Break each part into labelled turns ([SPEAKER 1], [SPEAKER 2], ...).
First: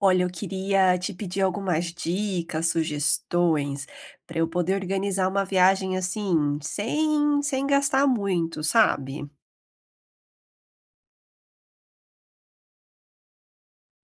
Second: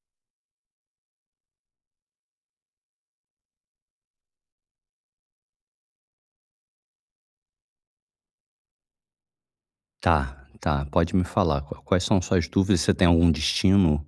[SPEAKER 1] Olha, eu queria te pedir algumas dicas, sugestões, para eu poder organizar uma viagem assim, sem gastar muito, sabe?
[SPEAKER 2] Tá, tá. Pode me falar. Quais são suas dúvidas? Você tem algum destino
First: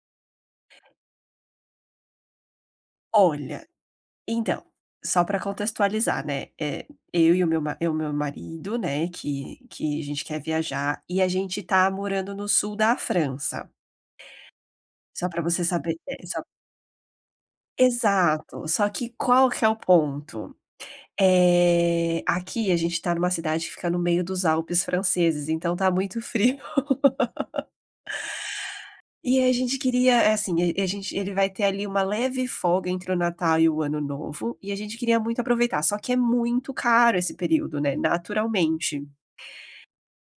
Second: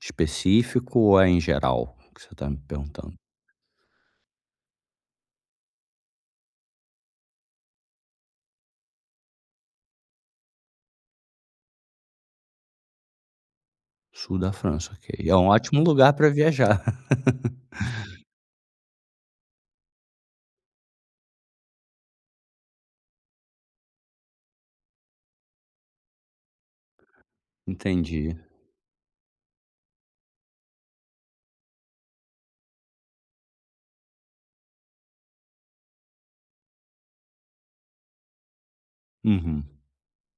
[SPEAKER 2] específico ou é em geral que você está me perguntando?
[SPEAKER 1] Olha, então, só para contextualizar, né? Eu e o meu, eu, meu marido, né, que a gente quer viajar, e a gente tá morando no sul da França.
[SPEAKER 2] Sul da França, ok.
[SPEAKER 1] Só
[SPEAKER 2] É
[SPEAKER 1] para
[SPEAKER 2] um
[SPEAKER 1] você
[SPEAKER 2] ótimo
[SPEAKER 1] saber.
[SPEAKER 2] lugar para viajar.
[SPEAKER 1] Exato. Só que qual que é o ponto? É, aqui a gente tá numa cidade que fica no meio dos Alpes franceses, então tá muito frio.
[SPEAKER 2] Entendi.
[SPEAKER 1] E a gente queria, assim, e a gente ele vai ter ali uma leve folga entre o Natal e o Ano Novo, e a gente queria muito aproveitar, só que é muito caro esse período, né, naturalmente.
[SPEAKER 2] Uhum.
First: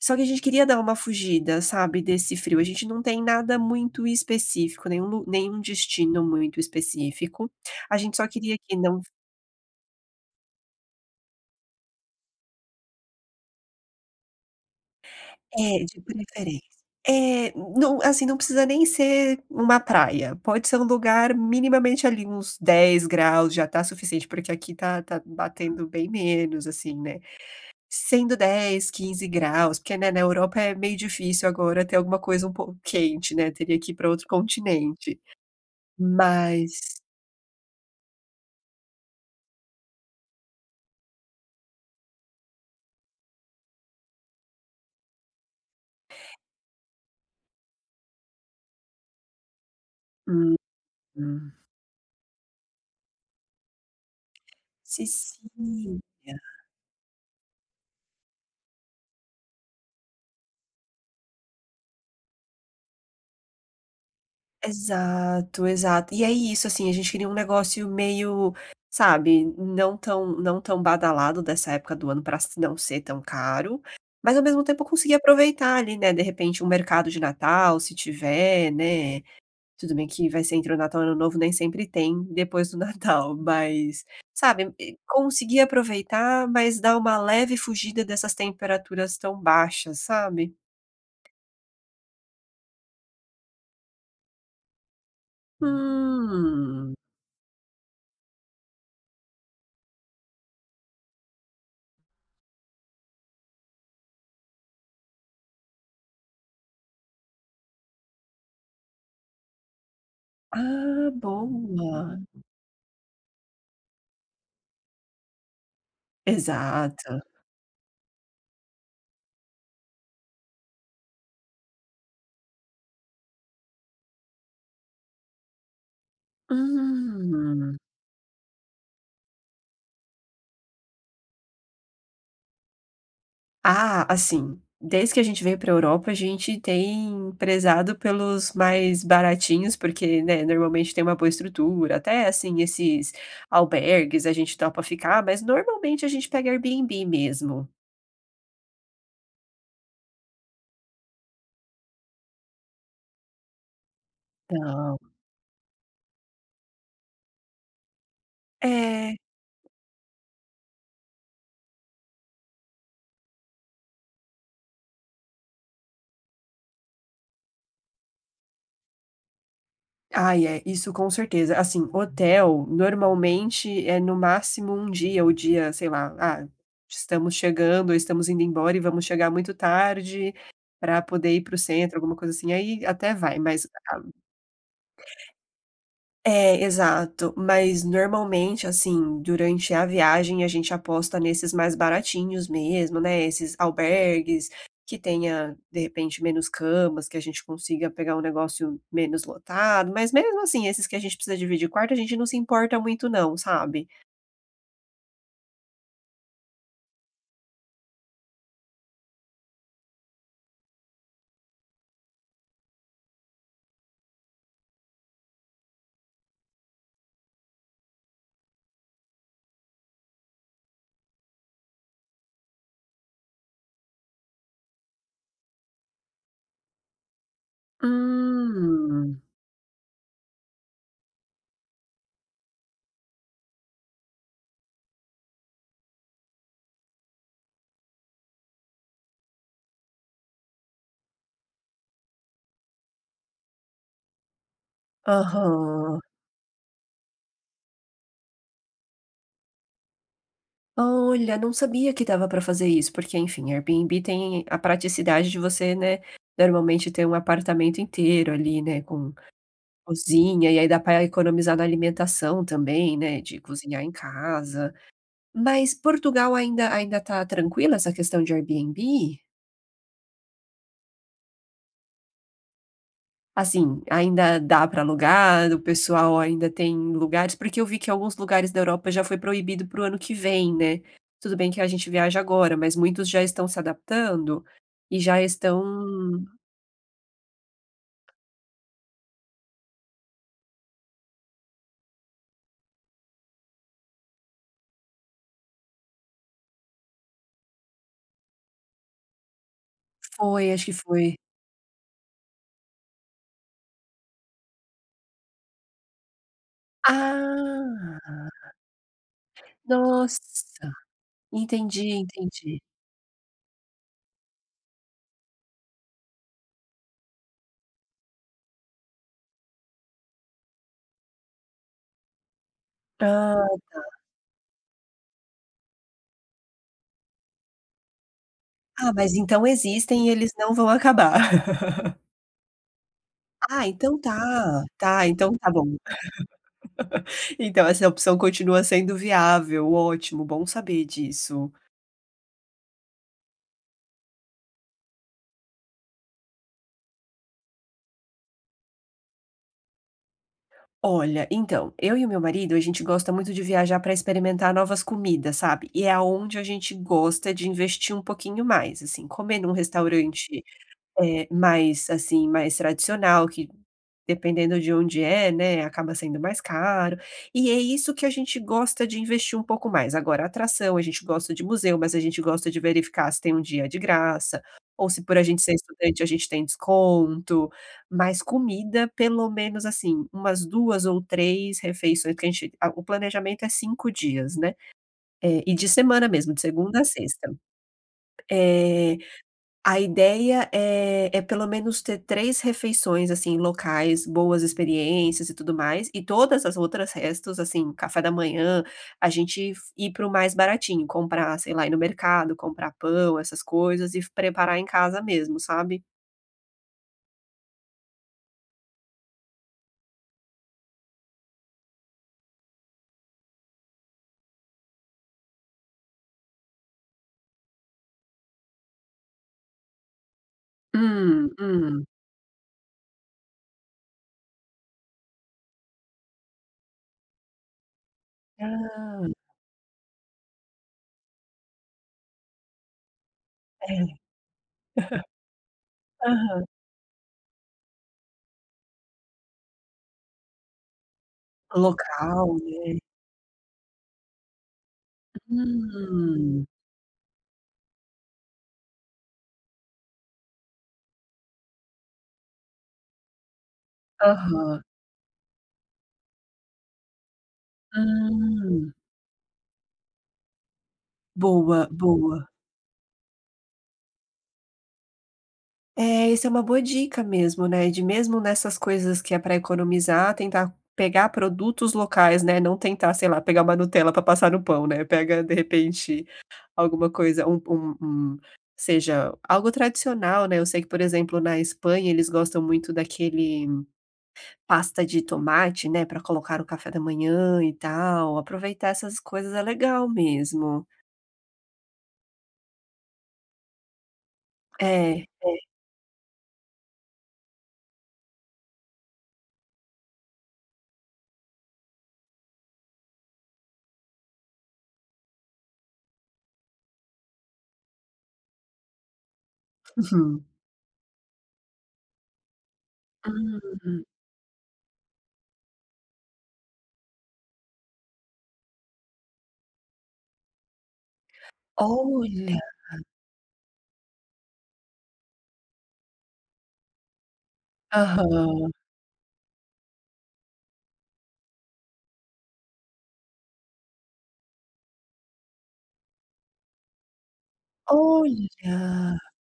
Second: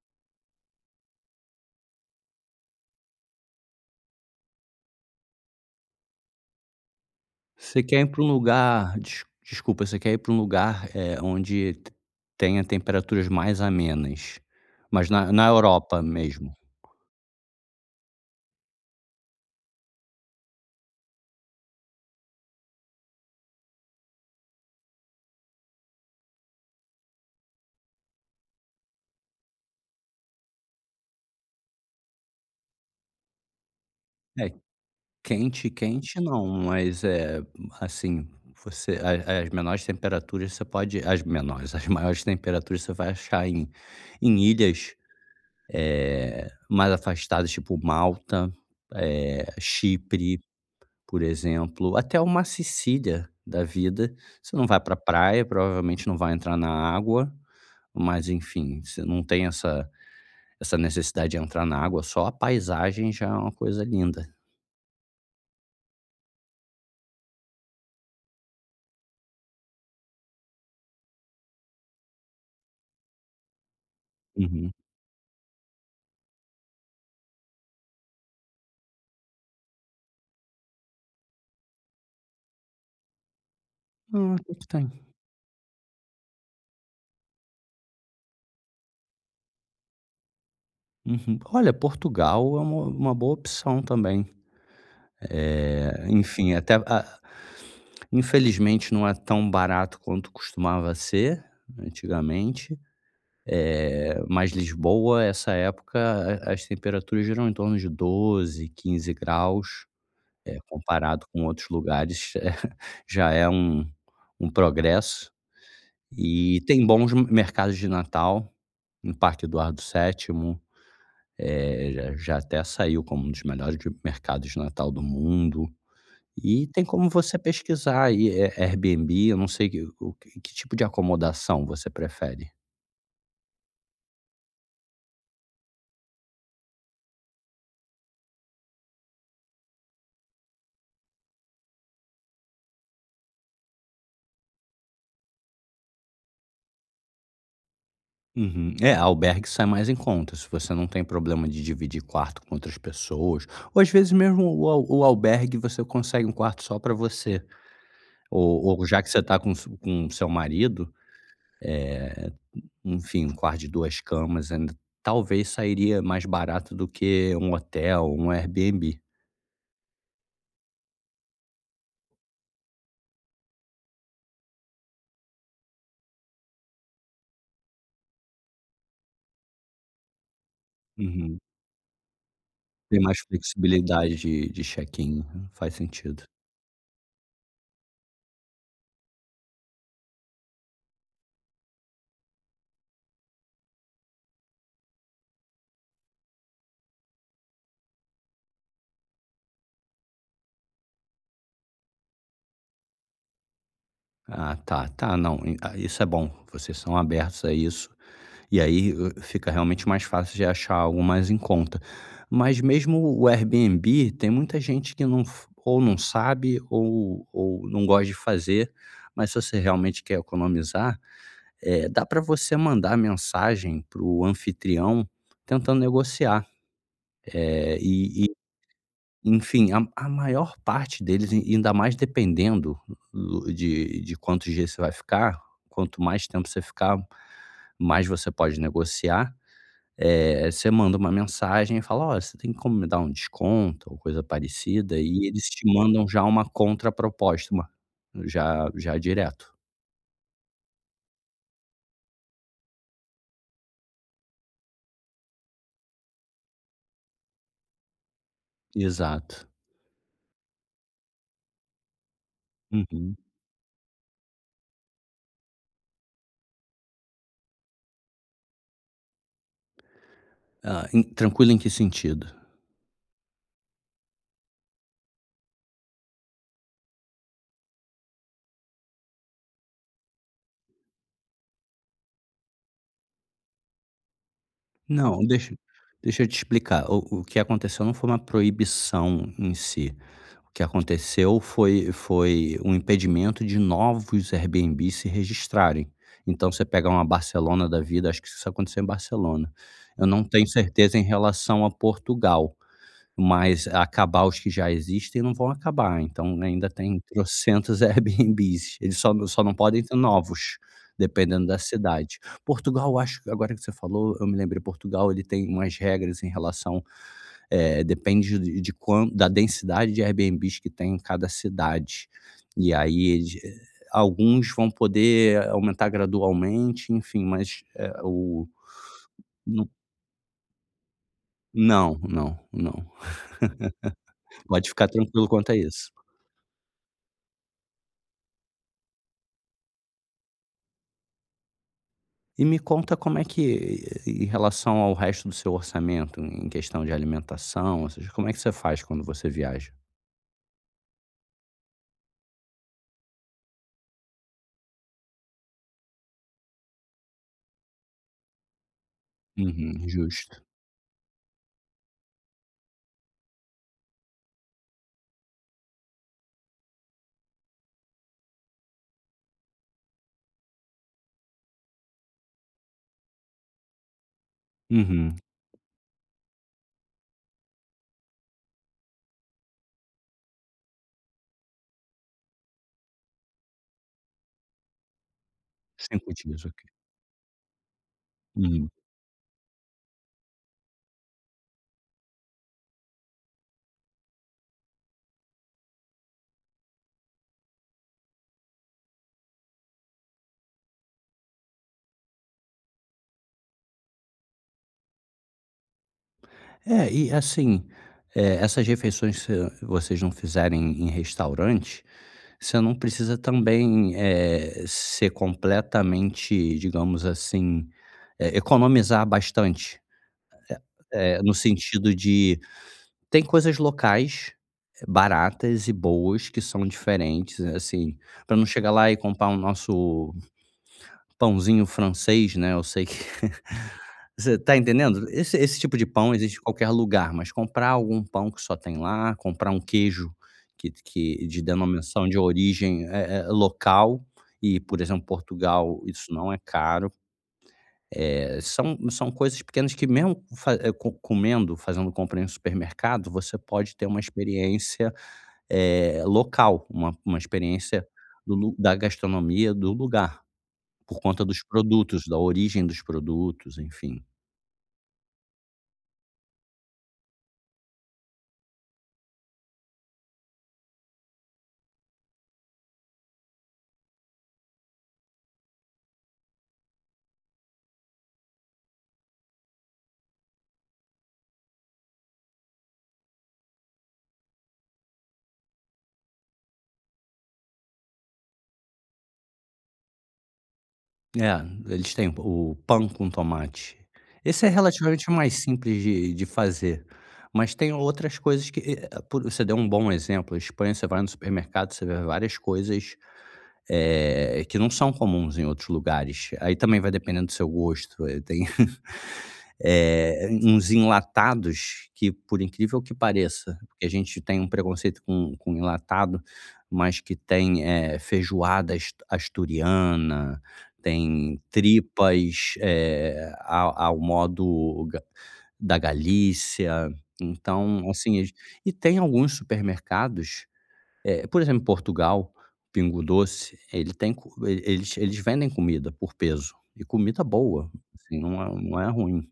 [SPEAKER 1] Só que a gente queria dar uma fugida, sabe, desse frio. A gente não tem nada muito específico, nenhum destino muito específico.
[SPEAKER 2] Você
[SPEAKER 1] A
[SPEAKER 2] quer ir
[SPEAKER 1] gente
[SPEAKER 2] para
[SPEAKER 1] só
[SPEAKER 2] um
[SPEAKER 1] queria que
[SPEAKER 2] lugar
[SPEAKER 1] não.
[SPEAKER 2] desculpa, você quer ir para um lugar, onde te tenha temperaturas mais amenas, mas na
[SPEAKER 1] É,
[SPEAKER 2] Europa
[SPEAKER 1] de
[SPEAKER 2] mesmo?
[SPEAKER 1] preferência. É, não assim, não precisa nem ser uma praia, pode ser um lugar minimamente ali uns 10 graus já tá suficiente, porque aqui tá batendo bem menos, assim, né. Sendo 10, 15 graus, porque, né, na Europa é meio difícil agora ter alguma coisa um pouco quente, né, teria que ir pra outro
[SPEAKER 2] É.
[SPEAKER 1] continente.
[SPEAKER 2] Quente, quente não,
[SPEAKER 1] Mas
[SPEAKER 2] mas, assim, você a as menores temperaturas você pode as menores, as maiores temperaturas você vai achar em em ilhas mais afastadas, tipo Malta, Chipre, por
[SPEAKER 1] uhum.
[SPEAKER 2] exemplo, até uma Sicília da vida. Você não vai para praia,
[SPEAKER 1] Sicília.
[SPEAKER 2] provavelmente não vai entrar na água, mas enfim, você não tem essa necessidade de entrar na água, só a paisagem já é uma coisa linda.
[SPEAKER 1] Exato, exato. E é isso, assim, a gente queria um negócio meio, sabe, não tão badalado dessa época do ano para não ser tão caro, mas ao mesmo
[SPEAKER 2] Uhum.
[SPEAKER 1] tempo conseguir aproveitar ali, né, de repente um mercado de Natal, se tiver, né, tudo bem que vai ser entre o Natal e o Ano Novo, nem sempre tem depois do Natal, mas,
[SPEAKER 2] Ah, o que que
[SPEAKER 1] sabe, e
[SPEAKER 2] tem.
[SPEAKER 1] conseguir aproveitar, mas dar uma leve fugida dessas temperaturas tão baixas, sabe?
[SPEAKER 2] Uhum. Olha, Portugal é uma boa opção também. Enfim, até
[SPEAKER 1] Hum.
[SPEAKER 2] a infelizmente não é tão barato quanto costumava ser antigamente, mas Lisboa, essa época, a as temperaturas giram em torno de 12, 15 graus,
[SPEAKER 1] Ah,
[SPEAKER 2] comparado com outros
[SPEAKER 1] boa.
[SPEAKER 2] lugares, é, já é um um progresso. E tem bons
[SPEAKER 1] Exato.
[SPEAKER 2] mercados de Natal, no Parque Eduardo VII, já até saiu como um dos melhores de mercados de Natal do mundo. E tem como você
[SPEAKER 1] Hum.
[SPEAKER 2] pesquisar aí, Airbnb, eu não sei que o que que tipo de acomodação você prefere?
[SPEAKER 1] Ah, assim, desde que a gente veio pra Europa, a gente tem prezado pelos mais baratinhos, porque, né, normalmente tem uma boa estrutura, até, assim, esses albergues a gente topa ficar, mas normalmente a gente pega Airbnb mesmo.
[SPEAKER 2] Uhum. É, albergue sai mais em conta, se você não tem problema de dividir quarto com outras pessoas, ou às vezes mesmo
[SPEAKER 1] Então
[SPEAKER 2] o albergue você consegue um quarto só para você, ou já que
[SPEAKER 1] é.
[SPEAKER 2] você está com seu marido, eh Enfim, um quarto de 2 camas ainda talvez sairia mais barato do que um hotel, um Airbnb.
[SPEAKER 1] Ai, é, isso com certeza. Assim, hotel, normalmente, é no máximo um dia, o dia, sei lá, ah, estamos chegando, ou estamos indo embora e vamos chegar muito tarde para poder
[SPEAKER 2] Uhum.
[SPEAKER 1] ir para o centro, alguma coisa assim, aí
[SPEAKER 2] Tem
[SPEAKER 1] até
[SPEAKER 2] mais
[SPEAKER 1] vai, mas
[SPEAKER 2] flexibilidade de check-in, né, faz sentido.
[SPEAKER 1] é, exato. Mas normalmente, assim, durante a viagem a gente aposta nesses mais baratinhos mesmo, né, esses albergues que tenha, de repente, menos camas, que a gente consiga pegar um negócio menos lotado, mas mesmo assim, esses que a gente precisa dividir quarto, a gente não se importa muito não, sabe.
[SPEAKER 2] Ah, tá, tá, não, e ah, isso é bom, vocês são abertos a isso, e aí, fica realmente mais fácil de achar algo mais em conta. Mas mesmo o Airbnb, tem muita gente que não f ou não sabe ou não gosta de fazer, mas se você realmente quer economizar. Dá para você mandar mensagem para o anfitrião tentando negociar, e
[SPEAKER 1] Hum.
[SPEAKER 2] enfim, a maior parte deles, e ainda mais dependendo do de quantos dias você vai ficar, quanto mais tempo você ficar, mais você pode negociar. Você manda uma mensagem e fala: "Ó, você tem como me dar um desconto ou coisa parecida?" E eles te
[SPEAKER 1] Aham.
[SPEAKER 2] mandam já uma contraproposta, uma já direto.
[SPEAKER 1] Olha, não sabia que dava pra fazer isso, porque, enfim, Airbnb tem a praticidade de você, né, normalmente ter um apartamento inteiro ali, né, com
[SPEAKER 2] Exato.
[SPEAKER 1] cozinha, e aí dá para economizar na alimentação também,
[SPEAKER 2] Uhum.
[SPEAKER 1] né, de cozinhar em casa. Mas Portugal ainda tá tranquila essa questão de Airbnb?
[SPEAKER 2] Ah, em tranquilo em que sentido?
[SPEAKER 1] Assim, ainda dá para alugar, o pessoal ainda tem lugares porque eu vi que alguns lugares da Europa já foi proibido para o ano que vem, né. Tudo bem que a gente viaja agora, mas muitos já estão se adaptando, e já
[SPEAKER 2] Não,
[SPEAKER 1] estão
[SPEAKER 2] deixa eu te explicar. O que aconteceu não foi uma proibição em si. O que aconteceu foi foi um impedimento de novos Airbnb se registrarem. Então você pega uma Barcelona da vida, acho que isso aconteceu em Barcelona. Eu não tenho
[SPEAKER 1] foi, acho que
[SPEAKER 2] certeza em
[SPEAKER 1] foi.
[SPEAKER 2] relação a Portugal, mas acabar os que já existem não vão acabar, então né, ainda tem trocentos
[SPEAKER 1] Ah,
[SPEAKER 2] Airbnbs, eles só não podem ter novos,
[SPEAKER 1] nossa,
[SPEAKER 2] dependendo da
[SPEAKER 1] entendi,
[SPEAKER 2] cidade.
[SPEAKER 1] entendi.
[SPEAKER 2] Portugal, eu acho que agora que você falou, eu me lembrei, Portugal ele tem umas regras em relação, depende de quan da densidade de Airbnbs que tem em cada cidade. E aí eles,
[SPEAKER 1] Ah.
[SPEAKER 2] alguns vão poder aumentar gradualmente, enfim, mas, eh, o
[SPEAKER 1] Ah, mas então existem e eles não vão acabar.
[SPEAKER 2] não, não, não.
[SPEAKER 1] Ah, então tá,
[SPEAKER 2] Pode ficar
[SPEAKER 1] tá,
[SPEAKER 2] tranquilo
[SPEAKER 1] então tá
[SPEAKER 2] quanto a
[SPEAKER 1] bom.
[SPEAKER 2] isso.
[SPEAKER 1] Então essa opção continua sendo viável, ótimo, bom saber disso.
[SPEAKER 2] E me conta como é que, em relação ao resto do seu orçamento, em questão de alimentação, ou seja, como é que você faz quando você viaja?
[SPEAKER 1] Olha, então, eu e o meu marido, a gente gosta muito de viajar para experimentar novas comidas, sabe. E é aonde a gente gosta de investir um pouquinho mais, assim, comer num
[SPEAKER 2] Uhum, justo.
[SPEAKER 1] restaurante. É, mais, assim, mais tradicional, que dependendo de onde é, né, acaba sendo mais caro. E é isso que a gente gosta de investir um pouco mais. Agora, atração, a gente gosta de museu, mas a gente gosta de verificar se tem um dia de graça, ou se
[SPEAKER 2] Uhum.
[SPEAKER 1] por a gente ser estudante a gente tem desconto. Mas comida, pelo menos, assim, umas 2 ou 3 refeições, que a gente a o planejamento é 5 dias, né. E de semana
[SPEAKER 2] 5
[SPEAKER 1] mesmo, de
[SPEAKER 2] dias, ok.
[SPEAKER 1] segunda a sexta.
[SPEAKER 2] Uhum.
[SPEAKER 1] Eh a ideia é pelo menos ter 3 refeições, assim, locais, boas experiências e tudo mais, e todas as outras restos, assim, café da manhã, a gente f ir para o mais baratinho, comprar, sei lá, ir no mercado, comprar pão, essas coisas e f preparar em casa mesmo, sabe.
[SPEAKER 2] É, e assim, essas refeições que vocês não fizerem em restaurante, você não precisa também, ser completamente, digamos assim, economizar bastante,
[SPEAKER 1] Hum,
[SPEAKER 2] no
[SPEAKER 1] hum.
[SPEAKER 2] sentido de tem coisas locais, baratas e boas que são diferentes, né, assim, para não chegar lá e
[SPEAKER 1] Ah,
[SPEAKER 2] comprar o nosso pãozinho francês, né, eu sei que
[SPEAKER 1] é.
[SPEAKER 2] você tá entendendo? Esse tipo de pão existe em
[SPEAKER 1] Aham.
[SPEAKER 2] qualquer lugar, mas comprar algum pão que só tem lá, comprar um queijo que de denominação de
[SPEAKER 1] Local, né.
[SPEAKER 2] origem, local e, por exemplo, Portugal, isso não é
[SPEAKER 1] Hum.
[SPEAKER 2] caro. São são coisas pequenas que mesmo fa eh, co comendo, fazendo compra em supermercado, você pode ter uma
[SPEAKER 1] Aham.
[SPEAKER 2] experiência local, uma experiência do lu da
[SPEAKER 1] Hum.
[SPEAKER 2] gastronomia do lugar, por conta dos
[SPEAKER 1] Boa,
[SPEAKER 2] produtos, da
[SPEAKER 1] boa.
[SPEAKER 2] origem dos produtos, enfim.
[SPEAKER 1] É, isso é uma boa dica mesmo, né, de mesmo nessas coisas que é para economizar, tentar pegar produtos locais, né, não tentar, sei lá, pegar uma Nutella para passar no pão, né, pega de repente alguma coisa, seja algo tradicional, né, eu sei que, por exemplo, na Espanha eles gostam muito daquele pasta de tomate, né, para colocar no café da manhã e tal, aproveitar essas coisas é legal mesmo.
[SPEAKER 2] É, eles têm o pão com tomate. Esse é
[SPEAKER 1] É,
[SPEAKER 2] relativamente
[SPEAKER 1] é.
[SPEAKER 2] mais simples de fazer, mas tem outras coisas que e por você deu um bom exemplo, a Espanha, você vai no supermercado, você vê várias coisas que não são comuns em outros lugares. Aí também vai dependendo do seu gosto, tem,
[SPEAKER 1] Uhum.
[SPEAKER 2] uns enlatados que, por incrível que pareça,
[SPEAKER 1] Hum.
[SPEAKER 2] porque a gente tem um preconceito com enlatado, mas que tem, feijoada as asturiana, tem
[SPEAKER 1] Olha.
[SPEAKER 2] tripas, ao modo ga da Galícia, então, assim,
[SPEAKER 1] Aham.
[SPEAKER 2] e tem alguns supermercados é, por exemplo, em Portugal, Pingo Doce, ele tem co ele eles vendem comida por peso, e comida boa, assim, não é
[SPEAKER 1] Olha,
[SPEAKER 2] ruim.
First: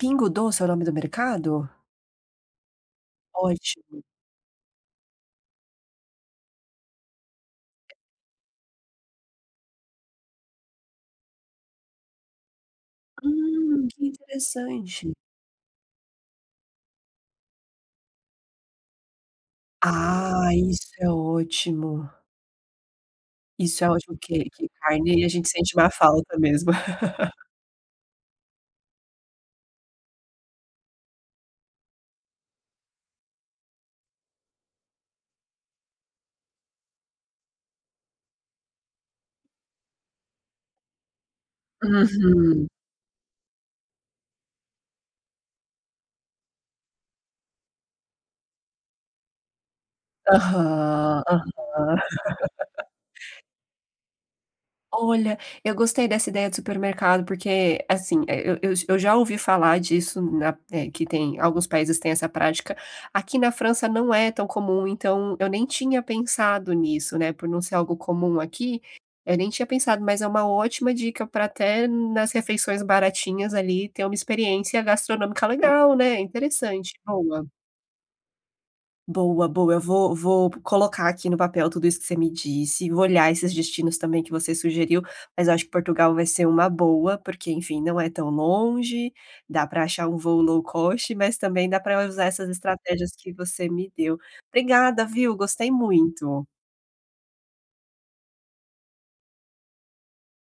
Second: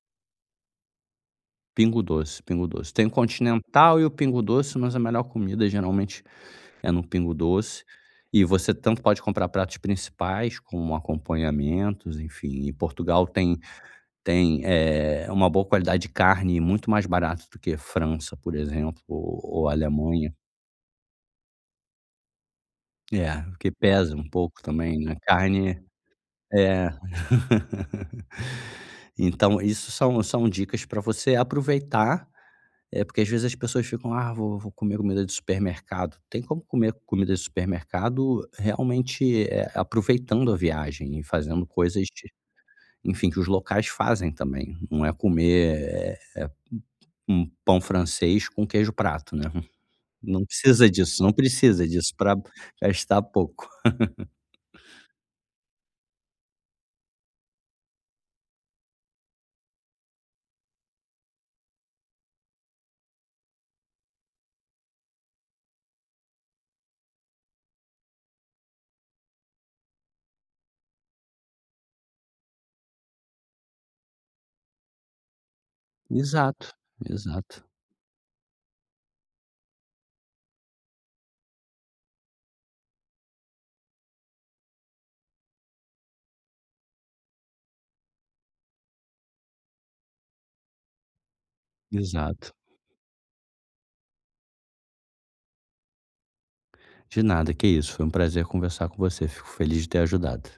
[SPEAKER 1] Pingo Doce é o nome do mercado?
[SPEAKER 2] Pingo Doce, Pingo Doce. Tem o Continental
[SPEAKER 1] Ótimo.
[SPEAKER 2] e o Pingo Doce, mas a melhor comida geralmente é no Pingo Doce, e você tanto pode comprar pratos principais como acompanhamentos, enfim. E Portugal
[SPEAKER 1] Que
[SPEAKER 2] tem,
[SPEAKER 1] interessante.
[SPEAKER 2] é uma boa qualidade de carne muito mais barato do que França, por exemplo, ou Alemanha.
[SPEAKER 1] Ah, isso é ótimo.
[SPEAKER 2] É, o que
[SPEAKER 1] Isso é
[SPEAKER 2] pesa
[SPEAKER 1] ótimo
[SPEAKER 2] um
[SPEAKER 1] que
[SPEAKER 2] pouco
[SPEAKER 1] que
[SPEAKER 2] também, né,
[SPEAKER 1] carne a gente sente
[SPEAKER 2] carne
[SPEAKER 1] uma falta mesmo.
[SPEAKER 2] é. Então, isso são são dicas para você aproveitar, é porque às vezes as pessoas ficam: "Ah, vou comer comida de supermercado". Tem como comer comida de supermercado realmente, aproveitando a viagem e fazendo coisas,
[SPEAKER 1] Uhum.
[SPEAKER 2] enfim, que os locais fazem também. Não é comer, um pão francês com queijo prato, né. Não precisa
[SPEAKER 1] Aham,
[SPEAKER 2] disso, não precisa
[SPEAKER 1] aham.
[SPEAKER 2] disso para gastar pouco.
[SPEAKER 1] Olha, eu gostei dessa ideia de supermercado, porque, assim, eu já ouvi falar disso que tem alguns países têm essa prática. Aqui na França não é tão comum, então eu nem tinha pensado nisso, né, por não ser algo comum aqui, eu nem tinha pensado, mas é uma ótima dica para até nas refeições baratinhas ali ter uma experiência gastronômica legal, né,
[SPEAKER 2] Exato,
[SPEAKER 1] interessante, boa.
[SPEAKER 2] exato,
[SPEAKER 1] Boa, boa. Eu vou colocar aqui no papel tudo isso que você me disse, vou olhar esses destinos também que você sugeriu, mas eu acho que Portugal vai ser uma boa, porque, enfim, não é tão longe, dá para achar um voo low cost, mas também dá para usar essas
[SPEAKER 2] exato.
[SPEAKER 1] estratégias que você me deu. Obrigada, viu, gostei muito.
[SPEAKER 2] De nada, que isso. Foi um prazer conversar com você. Fico feliz de ter ajudado.